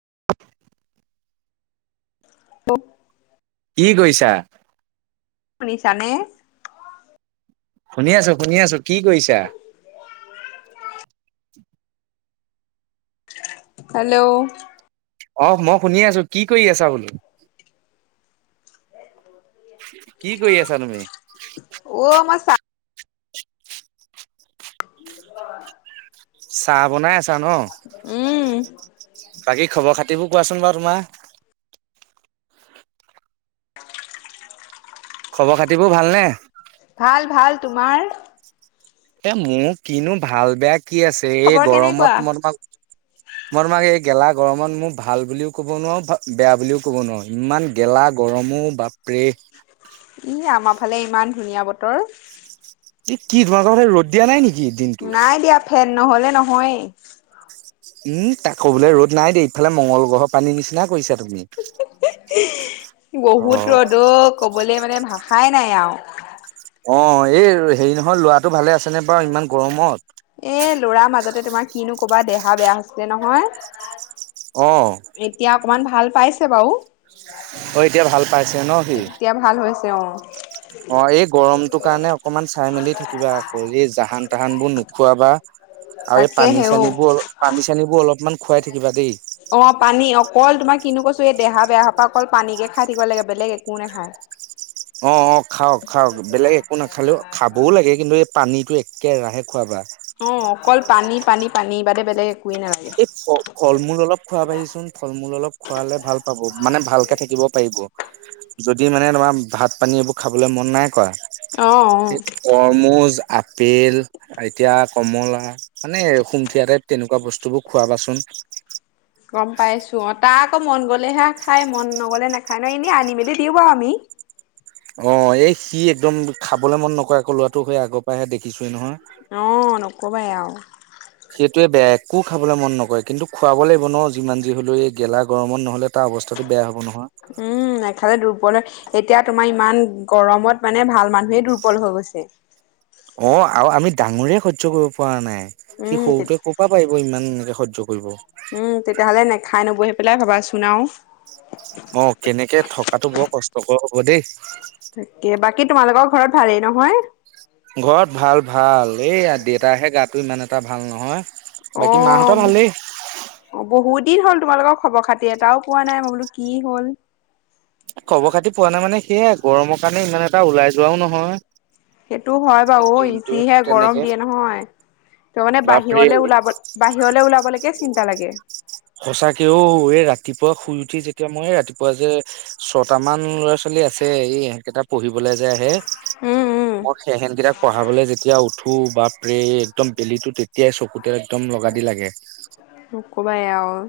[unintelligible] [unintelligible] কি কৈছা। শুনিছ নে। শুনি আছো শুনি আছো কি কৰিছা। হেল্ল'। অ, মই শুনি আছো। কি কৰি আছা বোলো? কি কৰি আছা তুমি? ও মই চাহ [unintelligible] চাহ বনাই আছা ন? উম। বাকী খবৰ খাত [unintelligible] কোৱাচোন বাৰু তোমাৰ? খবৰ খাতিবোৰ ভালনে? ভাল ভাল তোমাৰ? এ মোৰ কিনো ভাল-বেয়া? কি আছে এই খবৰ কেনেকুৱা? গৰমত ম তোমাক ম তোমাক এই গেলা গৰমত মোৰ ভাল বুলিও ক'ব নোৱাৰোঁ, বেয়া বুলিও ক'ব নোৱাৰোঁ। ইমান গেলা গৰম অ বাপ ই আমাৰ ফালে ইমান ধুনীয়া বতৰ। এই কি তোমালোকৰ ফালে ৰ'দ দিয়া নাই নেকি দিনটো? ফেম নহলে নহয়য়ে। উম, আকৌ বোলে ৰ'দ নাই দেই। ইফালে মংগলগ্ৰহৰ পানী নিচিনা কৰিছে। বহুত ৰ'দ অ কবলে মানে ভাষাই নাই আও। অ, এই হেৰি নহয় লোৱা এ লৰা মাজতে তোমাৰ কিনো ক'বা দেহা বেয়া হৈছিলে নহয়। অ এতিয়া অকমান ভাল পাইছ ছে বাও। অ, এতিয়া ভাল পাইছে ন সি? তেওঁ। অ, এই গৰমটো কাৰণে অকমান চাই মেলি থাকিবা আকৌ। এই জাহান তাহান বোৰ নোখোৱাবা। আৰু এই তাকে হেও পানী-চানী বোৰ অলপ পানী-চানী বোৰ অলপমান খুৱাই থাকিবা দেই। অঁ পানী অকল তোমাৰ কিনো কৈছো এই দেহা বেয়া পৰা অকল পানীকে খাই থাকিব লাগে বেলেগ একো নেখায়। অঁ অঁ খাওক খাওক বেলেগ একো নাখালেও খাবও লাগে কিন্তু এই পানীতো- একে ৰাহে খুৱাবা। অঁ অকল পানী, পানী, পানী বাদে বেলেগ। একোৱেই নালাগে এই ফল-মূল অলপ খোৱাবাহিচোন। ফল-মূল অলপ খোৱালে ভাল পাব মানে ভালকে থাকিব পাৰিব। যদি মানে তোমাৰ ভাত-পানী এইবোৰ খাবলৈ মন নাই কয় অ অ তৰমুজ আপেল, এতিয়া কমলা মানে সুমথিয়া টাইপ তেনেকুৱা বস্তুবোৰ খোৱাবাচোন। গম পাইছো অ। তাৰ আকৌ মন গ'লেহে খাই, মন নগলে নাখায় নহয়। এনেই আনি মেলি দিওঁ বাৰু আমি। অ, এই সি একদম খাবলে মন নকৰে। আকৌ ল'ৰাটো সেই আগৰ পৰাহে দেখিছোৱে নহয়। অ নকবাই আৰু সেইটোৱে বেয়া একো খাবলৈ মন নকৰে। কিন্তু খুৱাব লাগিব ন' যিমান যি হ'লেও এই গেলা গৰমত নহ'লে তাৰ অৱস্থাটো বেয়া হ'ব নহয়। উম, নেখালে দুৰ্বল হয়। এতিয়া তোমাৰ ইমান গৰমত মানে ভাল মানুহে দুৰ্বল হৈ গৈছে। অ, আৰু আমি ডাঙৰে সহ্য কৰিব পৰা নাই। সি উম সৰুটোৱে ক'ৰ পৰা পাৰিব ইমান সহ্য কৰিব। উম, তেতিয়া হ'লে নেখাই নবই পেলাই ভাবাচোন আৰু। অ, কেনেকে থকাটো বৰ কষ্টকৰ হ'ব দেই। তাকে। বাকী তোমালোকৰ ঘৰত ভালেই নহয়? ঘৰত ভাল, ভাল। এই দেতাহে গাটো ইমান এটা ভাল নহয়। অ, বাকী মাহঁতৰ ভালেই। বহুত দিন হ'ল তোমালোকৰ খবৰ-খাতি এটাও পোৱা নাই মই। বোলো কি হ'ল? এ' গৰমৰ কাৰণে ইমান এটা ওলাই যোৱাও নহয়। সেইটো হয় বাৰু ই দিনটোত যিহে গৰম তেনেকে দিয়ে নহয়। ত' মানে বাপৰে বাহিৰলৈ ওলাব বাহিৰলৈ ওলাব লৈকে চিন্তা লাগে। সঁচাকে ঔ এই ৰাতিপুৱা শুই উঠি যেতিয়া মই ৰাতিপুৱা যে ছটা মান ল'ৰা- ছোৱলী আছে এই সেইকেইটা পঢ়িবলৈ যে আহে- উম উম মই সেইহেন কেইটাক পঢ়াবলৈ যেতিয়া উঠো বাঃ বে একদম বেলিতো তেতিয়াই চকুত- একদম লগা দি লাগে। ওপাই আৰু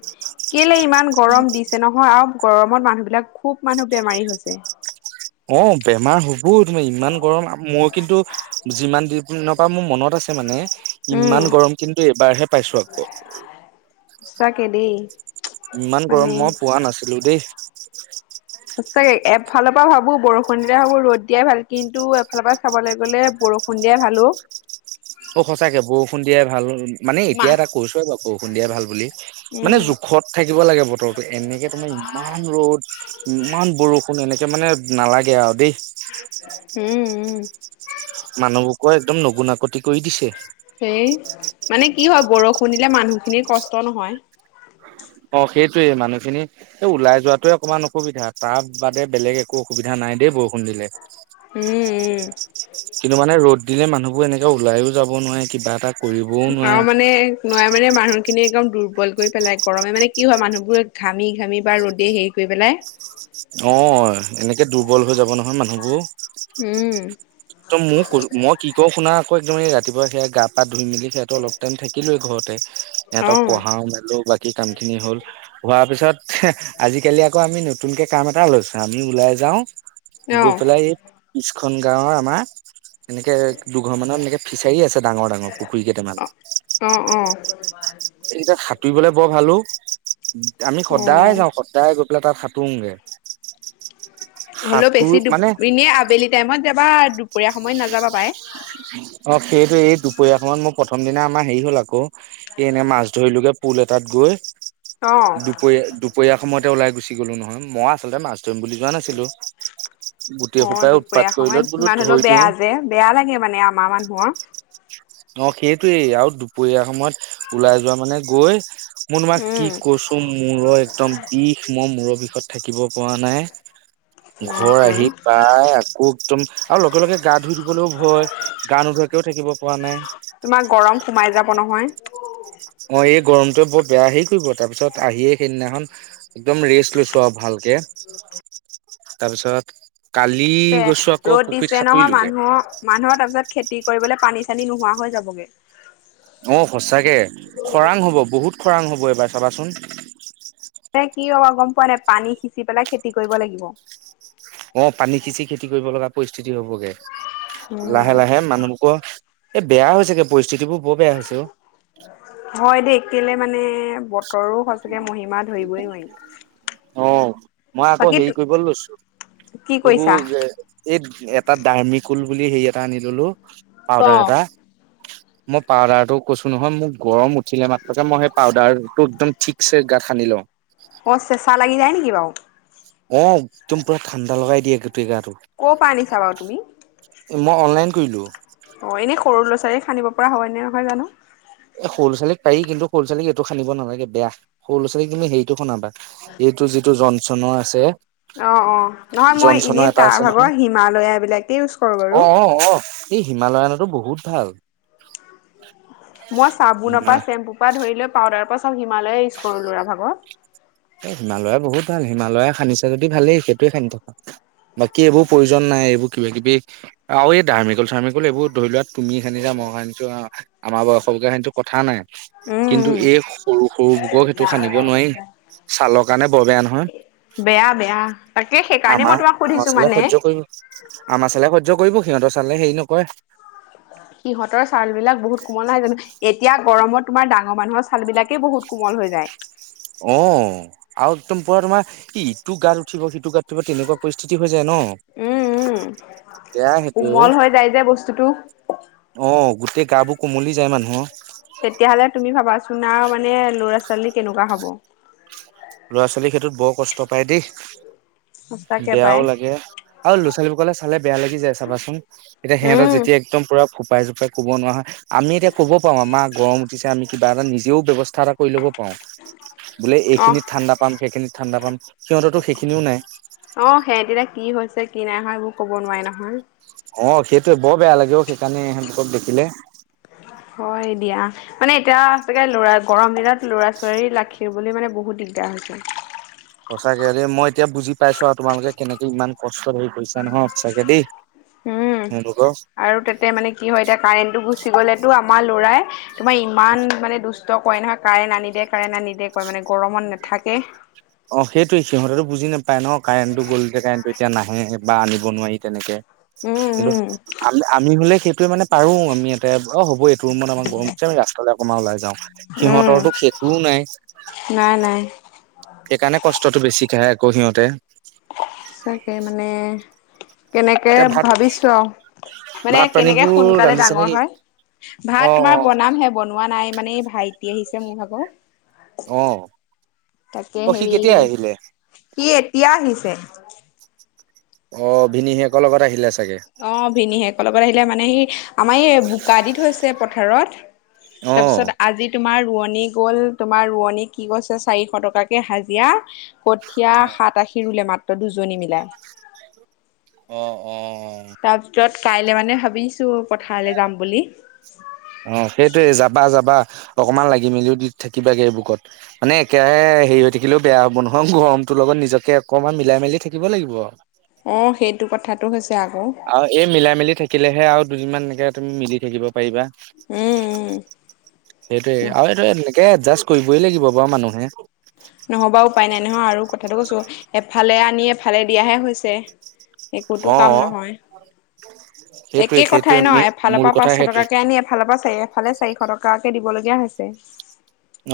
কেলে ইমান গৰম দিছে নহয় আৰু গৰমত মানুহ বিলাক- খুব মানুহ বেমাৰী হৈছে। অঁ বেমাৰ হবও তুমি ইমান গৰম। মই কিন্তু যিমান দিন- তো মোৰ মনত আছে মানে- উম ইমান গৰম কিন্তু এইবাৰ'হে পাইছো আকৌ। সঁচাকে দেই ইমান গৰম মানে মই পোৱা নাছিলো দেই। সচাকে এফালৰ পৰা ভাবো বৰষুণ দিলে ভাবো ৰ'দ দিয়াই ভাল কিন্তু এফালৰ পৰা চাবলৈ গ'লে- বৰষুণ দিয়াই ভালো অ। অ সচাকে বৰষুণ দিয়াই ভাল। মানে এতিয়া মাহ এটা কৈছোৱেই বাৰু বৰষুণ দিয়াই ভাল বুলি মানে উম জোখত থাকিব লাগে বতৰটো এনেকে তোমাৰ- ইমান ৰ'দ ইমান বৰষুণ এনেকে মানে' নালাগে আৰু দেই উম উম মানুহবোৰ কো একদম নগুনাকতি- কৈ দিছে। সেই মানে কি হয় বৰষুণ দিলে মানুহখিনিৰ কষ্ট নহয়। অঁ সেইটোৱেই মানুহখিনি এই ওলাই যোৱা তোৱে অকণমান অসুবিধা তাৰ বাদে বেলেগ একো অসুবিধা নাই। নাই দেই বৰষুণ দিলে। উম উম। [unintelligible] কিন্তু মানে ৰ'দ দিলে মানুহবোৰ এনেকে ওলাইও যাব নোৱাৰে কিবা এটা কৰিবও নোৱাৰে। নোৱাৰে মানে মানুহ- খিনি একদম দুৰ্বল কৰি পেলাই গৰমে মানে কি হয় মানুহবোৰ ঘামি ঘামি বা ৰ'দে হেৰি কৰি পেলাই। অ এনেকে দুৰ্বল হৈ যাব। নহয় মানুহবোৰ উম ত মোক ক মই কি কওঁ শুনা আক- আক একদম ৰাতিপুৱা সেয়া গা পা ধুই মেলি সেয়াতো অলপ টাইম থাকিলোৱেই ঘৰতে- সিহঁতক অঁ পঢ়াও মেলো বাকী। কি কাম খিনি হ'ল হোৱাৰ পিছত আজিকালি আকৌ আমি ন নতুনকে কাম এটা লৈছে আমি ওলাই যাও গৈ পেলাই অঁ স্কু খন গাঁৱৰ আমাৰ এনেকে দুঘৰ মানত এনেকে ফিচাৰী আছে ডাঙৰ ডাঙৰ পুখুৰী কেইটামান অঁ অঁ সেইকেইটাত সাঁতুৰিবলৈ বৰ ভাল অ আমি সদায় অঁ যাওঁ সদায় গৈ পেলাই তাত হাতুঙগে হ'লেও বেছি দুপ এনেই আবেলি টাইমত যাবা দুপৰীয়া সময়ত নাযাবা পাই অ ফীৰ দুপৰীয়াখনত মোৰ প্ৰথম দিনা আমাৰ হেৰি হ'ল আকৌ এ এনে মাছ ধৰিলোগে পুল এটাত গৈ অঁ দুপৰীয়া দুপৰীয়া সময়তে ওলাই গুচি গ'লো নহয় মই আচলতে মাছ ধৰিম বুলি যোৱা নাছিলো গোটেই অ সোপাই উৎপাত দুপৰীয়া কৰিলত সময়ত বোলো ইমান হ'লেও ধৰি দিওঁ বেয়া যে বেয়া লাগে মানে আমাৰ মানুহৰ অ সেইটোৱেই আৰু দুপৰীয়া সময়ত ওলাই যোৱা মানে গৈ মই তোমাক কি উম কৈছো মূৰৰ একদম বিষ মই মূৰৰ বিষত থাকিব পৰা নাই অঁ ঘৰ তোন আহি পাই আকৌ একদম আৰু লগে লগে গা ধুই দিবলৈও ভয় গা নোধোৱে এনেকেও থাকিব পৰা নাই। তোমাৰ গৰম সোমাই যাব নহয়। অ এই গৰমটোৱে বৰ বেয়া হেৰি কৰিব তাৰ পিছত আহিয়ে সেইদিনাখন একদম ৰেষ্ট লৈছো আৰু ভাল জে তাৰপিছত- কালি এ গৈছো আকৌ ৰ'দ পুখুৰীত দিছে নহয় সাঁতুৰিলোগে মানুহ মানুহৰ তাৰ পিছত খেতি কৰিবলৈ পানী- খেলি নোহোৱা হৈ যাবগে- অ সচাকে খৰাং হ'ব বহুত খৰাং হ'ব এইবাৰ চাবাচোন- মানে কি হ'ব গম পোৱা নাই পানী সিঁচি পেলাই খেতি কৰিব লাগিব। অ পানী খিচি খেতি কৰিব লগা পৰিস্থিতি হবগে উম, লাহে লাহে মানুহহোকৰ- এ বেয়া হৈছেগে পৰিস্থিতিবোৰ বৰ বেয়া হৈছে। অ হয় দেই কেলে মানে বতৰো সঁচাকে মহিমা ধৰিবই নোৱাৰি। অ মই আকৌ বাকী হেৰি কৰিবলৈ লৈছো। কি কৰিছা? এইবোৰ এই এটা দাৰ্মিকুল বুলি হেৰি আছে। এটা আনি ললো পাউদাৰ অ'। এটা- মই পাউদাৰ টো কৈছো নহয় মোৰ গৰম উঠিলে মাত্ৰকে মই সেই পাউদাৰ, ঘ টো একদম ঠিকছে গাতত সানি লওঁ অ চেচা লাগি যায় নেকি বাওঁ অ একদম পুৰা ঠাণ্ডা লগাই দিয়ে। গোটেই গাটো ক' পা আনিছা বাৰু তুমি? মই অনলাইন কৰিলোঁ ডাইৰেক্ট সানিব পৰা হয়নে নহয় জানো? এই স'ৰু লৰাোৱালীক পাৰি কিন্তু সৰু ছোৱালীক এইটো সানিব নালাগে বেয়া। সৰু লৰা- ছোৱালীক তুমি সেইটো সনাবা। যিটো যিটো জনচনৰ আছে। অ অ নহয় মই জনচনৰ এনে এটা তাৰ আছে নহয় ভাগৰ হিমালয়া বিলাকে ইউজ কৰো অ বাৰু- অ অ এই হিমালয়নাটো বহুত ভাল- মই চাবোনৰ না পৰা চেম্পু পৰা ধৰি লৈ পাউদাৰৰ পৰা চ হিমালয়ে ইউজ কৰো লৰা ভাগৰ এ হিমালয়ে বহুত ভাল হিমালয়ে সানিছে যদি ভালেই সেইটোৱে সানি থাকা। বাকী এইবোৰ প্ৰয়োজন নাই এইবোৰ কিবা কিবি আৰু এই ধাৰ্মিকল চাৰ্মিকল এইবোৰ ধৰি লোৱা তুমি সানিলা মই- ম সানচো আমাৰ বয়স লৈকে সনসো কথা নাই। উম, কিন্তু উম, এই সৰু, সৰু বোকক সেইটো সানিব নোৱাৰি ছালৰ কাৰণে বৰ বেয়া নহয়। বেয়া বেয়া তাকে সেইকাৰণে মই আমাৰ তোমাক আমাৰ সুধিছো চালে মানে। সহ্য কৰিব আমাৰ চালে সহ্য কৰিব সিহঁতৰ চালে হেৰি নকৰে। সিহঁতৰ ছাললাক বহুত কোমল ন হয় জানো এতিয়া গৰমত তোমাৰ ডাঙৰ মানুহৰ ছাল বিলাকেই বহুত কোমল হৈ যায়। [unintelligible] অ আৰু একদম পৰা তোমাৰ ইটো গাত উঠিব সিটো গাত উঠিব তেনেকুৱা পৰিস্থিতি হৈ যায়। যে উম উম ন। বেয়া সেইটো কোমল হৈ যায় যে বস্তুটো অ গোটেই গা বোৰ- কুমলি যায় মানুহৰ- তেতিয়াহলে তুমি ভাবাচোন আৰু মানে লৰা ছোৱালী কেনেকুৱা হব- ল'ৰা ছোৱালীৰ সেইটোত বৰ কষ্ট পায় দেই সঁচাকে বেয়াও পাই লাগে আৰু লৰা ছোৱালীবোৰ কলে চালে বেয়া লাগি যায় চাবাচোন এতিয়া সিহঁতৰ উম যেতিয়া একদম পুৰা ফোপাই জোপাই- কব নোৱাৰা হয় আমি এতিয়া কব পাৰো আমাৰ গৰম উঠিছে আমি কিবা এটা নিজেও ব্যয়ৱস্থা এটা কৰি ল'ব পাৰো। বোলে অ এইখিনিত- ঠাণ্ডা পাম সেইখিনিত ঠাণ্ডা পাম সিহঁতো সেইখিনিও নাই। অ সেহেতি এতিয়া কি হৈছে কি নাই হয় মোৰ ক'ব নোৱাৰে নহয়। অ সেইটোৱে বৰ বেয়া লাগে সেইকাৰণে এহেতবোৰক দেখিলে- হয় দিয়া মানে এতিয়া লৰা গৰম দিনত লৰা ছোৱালী ৰাখিবলে বহুত দিগ- দিগদাৰ হৈছে। সচাঁকে দেই মই এতিয়া বুজি পাইছো আৰু তোমালোকে কেনেকে ইমান কষ্টৰ হেৰি কৰিছা নহয়। সচাকে দেই- উম তেওঁলোকৰ আৰু তাতে মানে কি হয়। এতিয়া কাৰেণ্টটো গুচি গলেতো আমাৰ লৰাই- তোমাৰ ইমান মানে দুষ্ট কৰে নহয় কাৰেণ্ট আনি দে কাৰেণ্ট আনি দে কয় মানে গৰমত নাথাকে। অ সেইটোৱে সিহঁতেটো বুজি নাপায় ন কাৰেণ্টো গ'ল যে কাৰেণ্টটো এতিয়া নাহে বা আনিব নোৱাৰি তেনেকে। কিন্তু উম আ আমি হলে সেইটোয়ে মানে পাৰো আমি ইয়াতে। অ হ'ব এইটো ৰোমত আমাক গৰম উঠিছে আমি ৰাস্তালে অকণ ওলাই যাওঁ। সিহঁতৰটো সেইটোও নাই। নাই নাই সেইকাৰণে কষ্টটো বেছিক কাহে আকৌ সিহঁতে। তাকে মানে। তেনেকে এতিয়া ভাত ভাবিছো আৰু মানে ভাত কেনেকে পানীবোৰ সোনকালে ৰান্ধিছে ডাঙৰ নেকি? হয় ভাত অ অ তোমাৰ বনাম হে বনোৱা নাই। মানে এই ভাইটি আহিছে মোৰ ভাগৰ। তাকে অ সি হেৰি কেতিয়া আহিলে? সি এতিয়া আহিছে। অ ভিনি সেকৰ লগত আহিলে? চাগে অ ভিনি হেক লগত আহিলে মানে সি আমাৰ এই বোকা দি থৈছে পথাৰত। অ। তাৰ পিছত আজি তোমাৰ ৰোৱনী গ'ল তোমাৰ ৰোৱনী কি কৈছে চাৰিশ টকাকে হাজিৰা। কঠীয়া অ সাত আশী ৰুলে মাত্ৰ দুজনী মিলায়। অ অ অ তাৰ পিছত কাইলে মানে ভাবিছো। পথাৰলৈ যাম বুলি অ সেইটোৱে যাবা যাবা। অকমান লাগি মেলিও দি থাকিবা বুকত মানে একোৰাহে হেৰি হৈ থাকিলেও বেয়া হ'ব নহয় গৰমটো লগত। নিজকে অকমান মিলাই মেলি থাকিব লাগিব। অ সেইটো কথাটো হৈছে। আকৌ আৰু এই মিলাই মেলি থাকিলেহে আৰু দুদিনমান এনেকে তুমি মিলি থাকিব পাৰিবা। উম সেইটোৱে উম আৰু এইটো এনেকে এডজাষ্ট কৰিবই লাগিব বাৰু মানুহে। [unintelligible] নহ'বা উপায় নাই নহয় আৰু কথাটো কৈছো এফালে আনি এফালে দিয়াহে হৈছে। একোতো অ কাম নহয়। সেইটোৱে একে কথাই সেইটোৱে ন মেইন এফালৰ মূল পৰা কথা পাঁচশ সেইটোৱে টকাকে আনি এফালৰ পৰা চাই। ইফালে চাৰিশ টকাকে দিবলগীয়া হৈছে।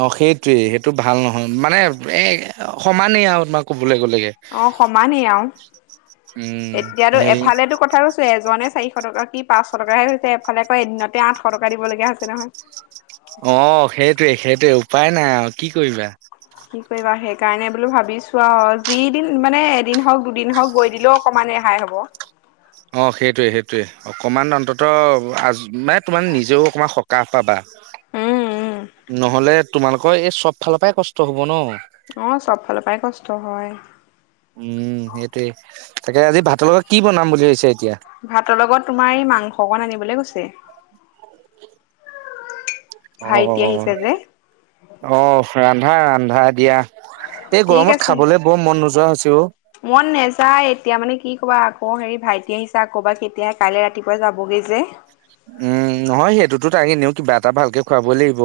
অ সেইটোৱেই সেইটো ভাল নহয়। মানে এ সমানেই আৰু তোমাৰ ক অ সমানেই আৰু উম এতিয়ো হেৰি এফালেতো কথা কৈছো। এজনে চাৰিশ এশ টকা কি পাঁচশ টকাহে হৈছে এফালে আকৌ এদিনতে আঠশ টকা দিব লগগীয়া হৈছে নহয় [unintelligible] অ সেইটোৱে সেইটোৱে উপায় নাই আৰু কি কৰিবা। কি কৰিবা সেইকাৰণে বোলো ভাবিছো আৰু যিদিন মানে এদিন হওঁক দুদিন হওঁক গৈ দিলেও অকদ মানে হাই হ'ব। অ সেইটোৱে সেইটয়ে অকমান অন্ততঃ আ মানে তোমাৰ নিজেও অকমান সকাহ পাবা [unintelligible] [inaudible] নহলে তোমালোকৰ এই চব ফালৰ পৰাই কষ্ট হব ন [unintelligible] অ চব ফালৰ পৰাই কষ্ট হয়। উম সেইটোৱে। তাকে আজি ভাতৰ লগত কি বনাম বুলি ভাবিছে? ভাতৰ লগত তোমাৰ এই মাংস অকণ আনিবলৈ গৈছে। ভাইটি আহিছে যে অ আহ ৰান্ধা ৰান্ধা দিয়া। এই ঠিক গৰমত আছে খাবলৈ বৰ মন নোযোৱা হৈছে অ। মন নেযায় এতিয়া মানে কি কবা আগ অ হেৰি ভাইটি আহিছা আকবা কেতিয়া কাইলৈ ৰাতিপুৱা যাবগৈ যে। উম নহয় সেইটোতো তাগে নিও কিবা এটা ভালকে খুৱাব লাগিব।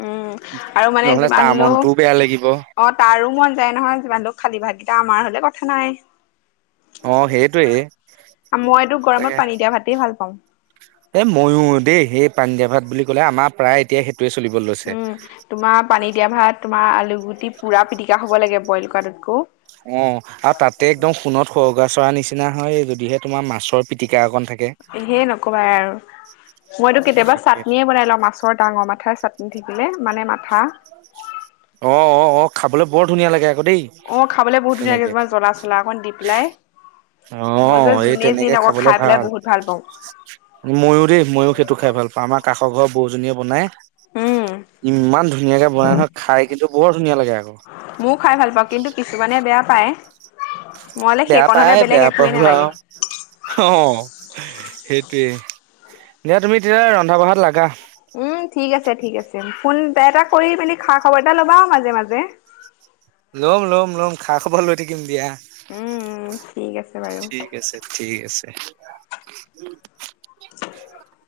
উম আৰু মানে নহ'লে তাৰ যিমান মনটোও বেয়া লোক লাগিব। অ তাৰো মন যায় নহয় যিমান ল খালী ভাগকেইটা আমাৰ হলে কথা নাই। অ সেইটোৱে মই তোক তাকে গৰমত পানী দিয়া ভাতে ভাল পাওঁ। এ ময়ো দেই সেই পানী দিয়া ভাত বুলি ক'লে আমাৰ প্ৰায় এতিয়া। সেইটোৱে চলিব লৈছে। উম তোমাৰ পানী দিয়া। ভাত তোমাৰ আলু গুটি পুৰা পিটিকা হ'ব লাগে বইল কৰাটোতকৌ অ আৰু তাতে একদম সোণত খগা চৰা নিচি। নিচিনা হয় যদিহে তোমাৰ মাছৰ, পিটিকা অকণ থাকে। হে নকবাই আৰু মইতো কেতিয়াবা চাটনিয়ে বনাই লওঁ মাছৰ ডাঙৰ মাথাই চাটনি- থাকিলে মানে মাথা অ অ অ, খাবলৈ বৰ ধুনীয়া লাগে আকৌ দেই অ খাবলৈ বহুত ধুনীয়া লাগে তেনেকে- তোমাৰ জ্বলা চলা অকণ দি পেলাই অ মই যে এই যোনে যি তেনেকে নকওঁ খাবলে খাই পেলাই ভাল- বহুত পাওঁ ময়ো দেই ময়ও সেইটো খাই ভাল পাওঁ। আমাৰ ক কাষৰ ঘৰ বৌজনীয়ে বনাই উম ইমান ধুনীয়াকে বনাই নহয় খাই কিন্তু বৰ - ময়ও খাই ভাল পাওঁ কিন্তু কিছুমানে বেয়া পায় মই হলে বেয়া সেইকণ হলে পায় বেলেগ বেয়া একোৱেই পোভো আৰু নালাগে অ সেইটোৱেই দিয়া তুমি তেতিয়া ৰন্ধা বঢ়াত লগা উম ঠিক আছে ঠিক আছে ফোন এ এটা কৰি পেলি খা খবৰ এটা ল'বা আৰু মাজে মাজে। ল'ম ল'ম ল'ম খা খবৰ লৈ থাকিম দিয়া। উম ঠিক আছে বাৰু ঠিক আছে ঠিক আছে। [inaudible]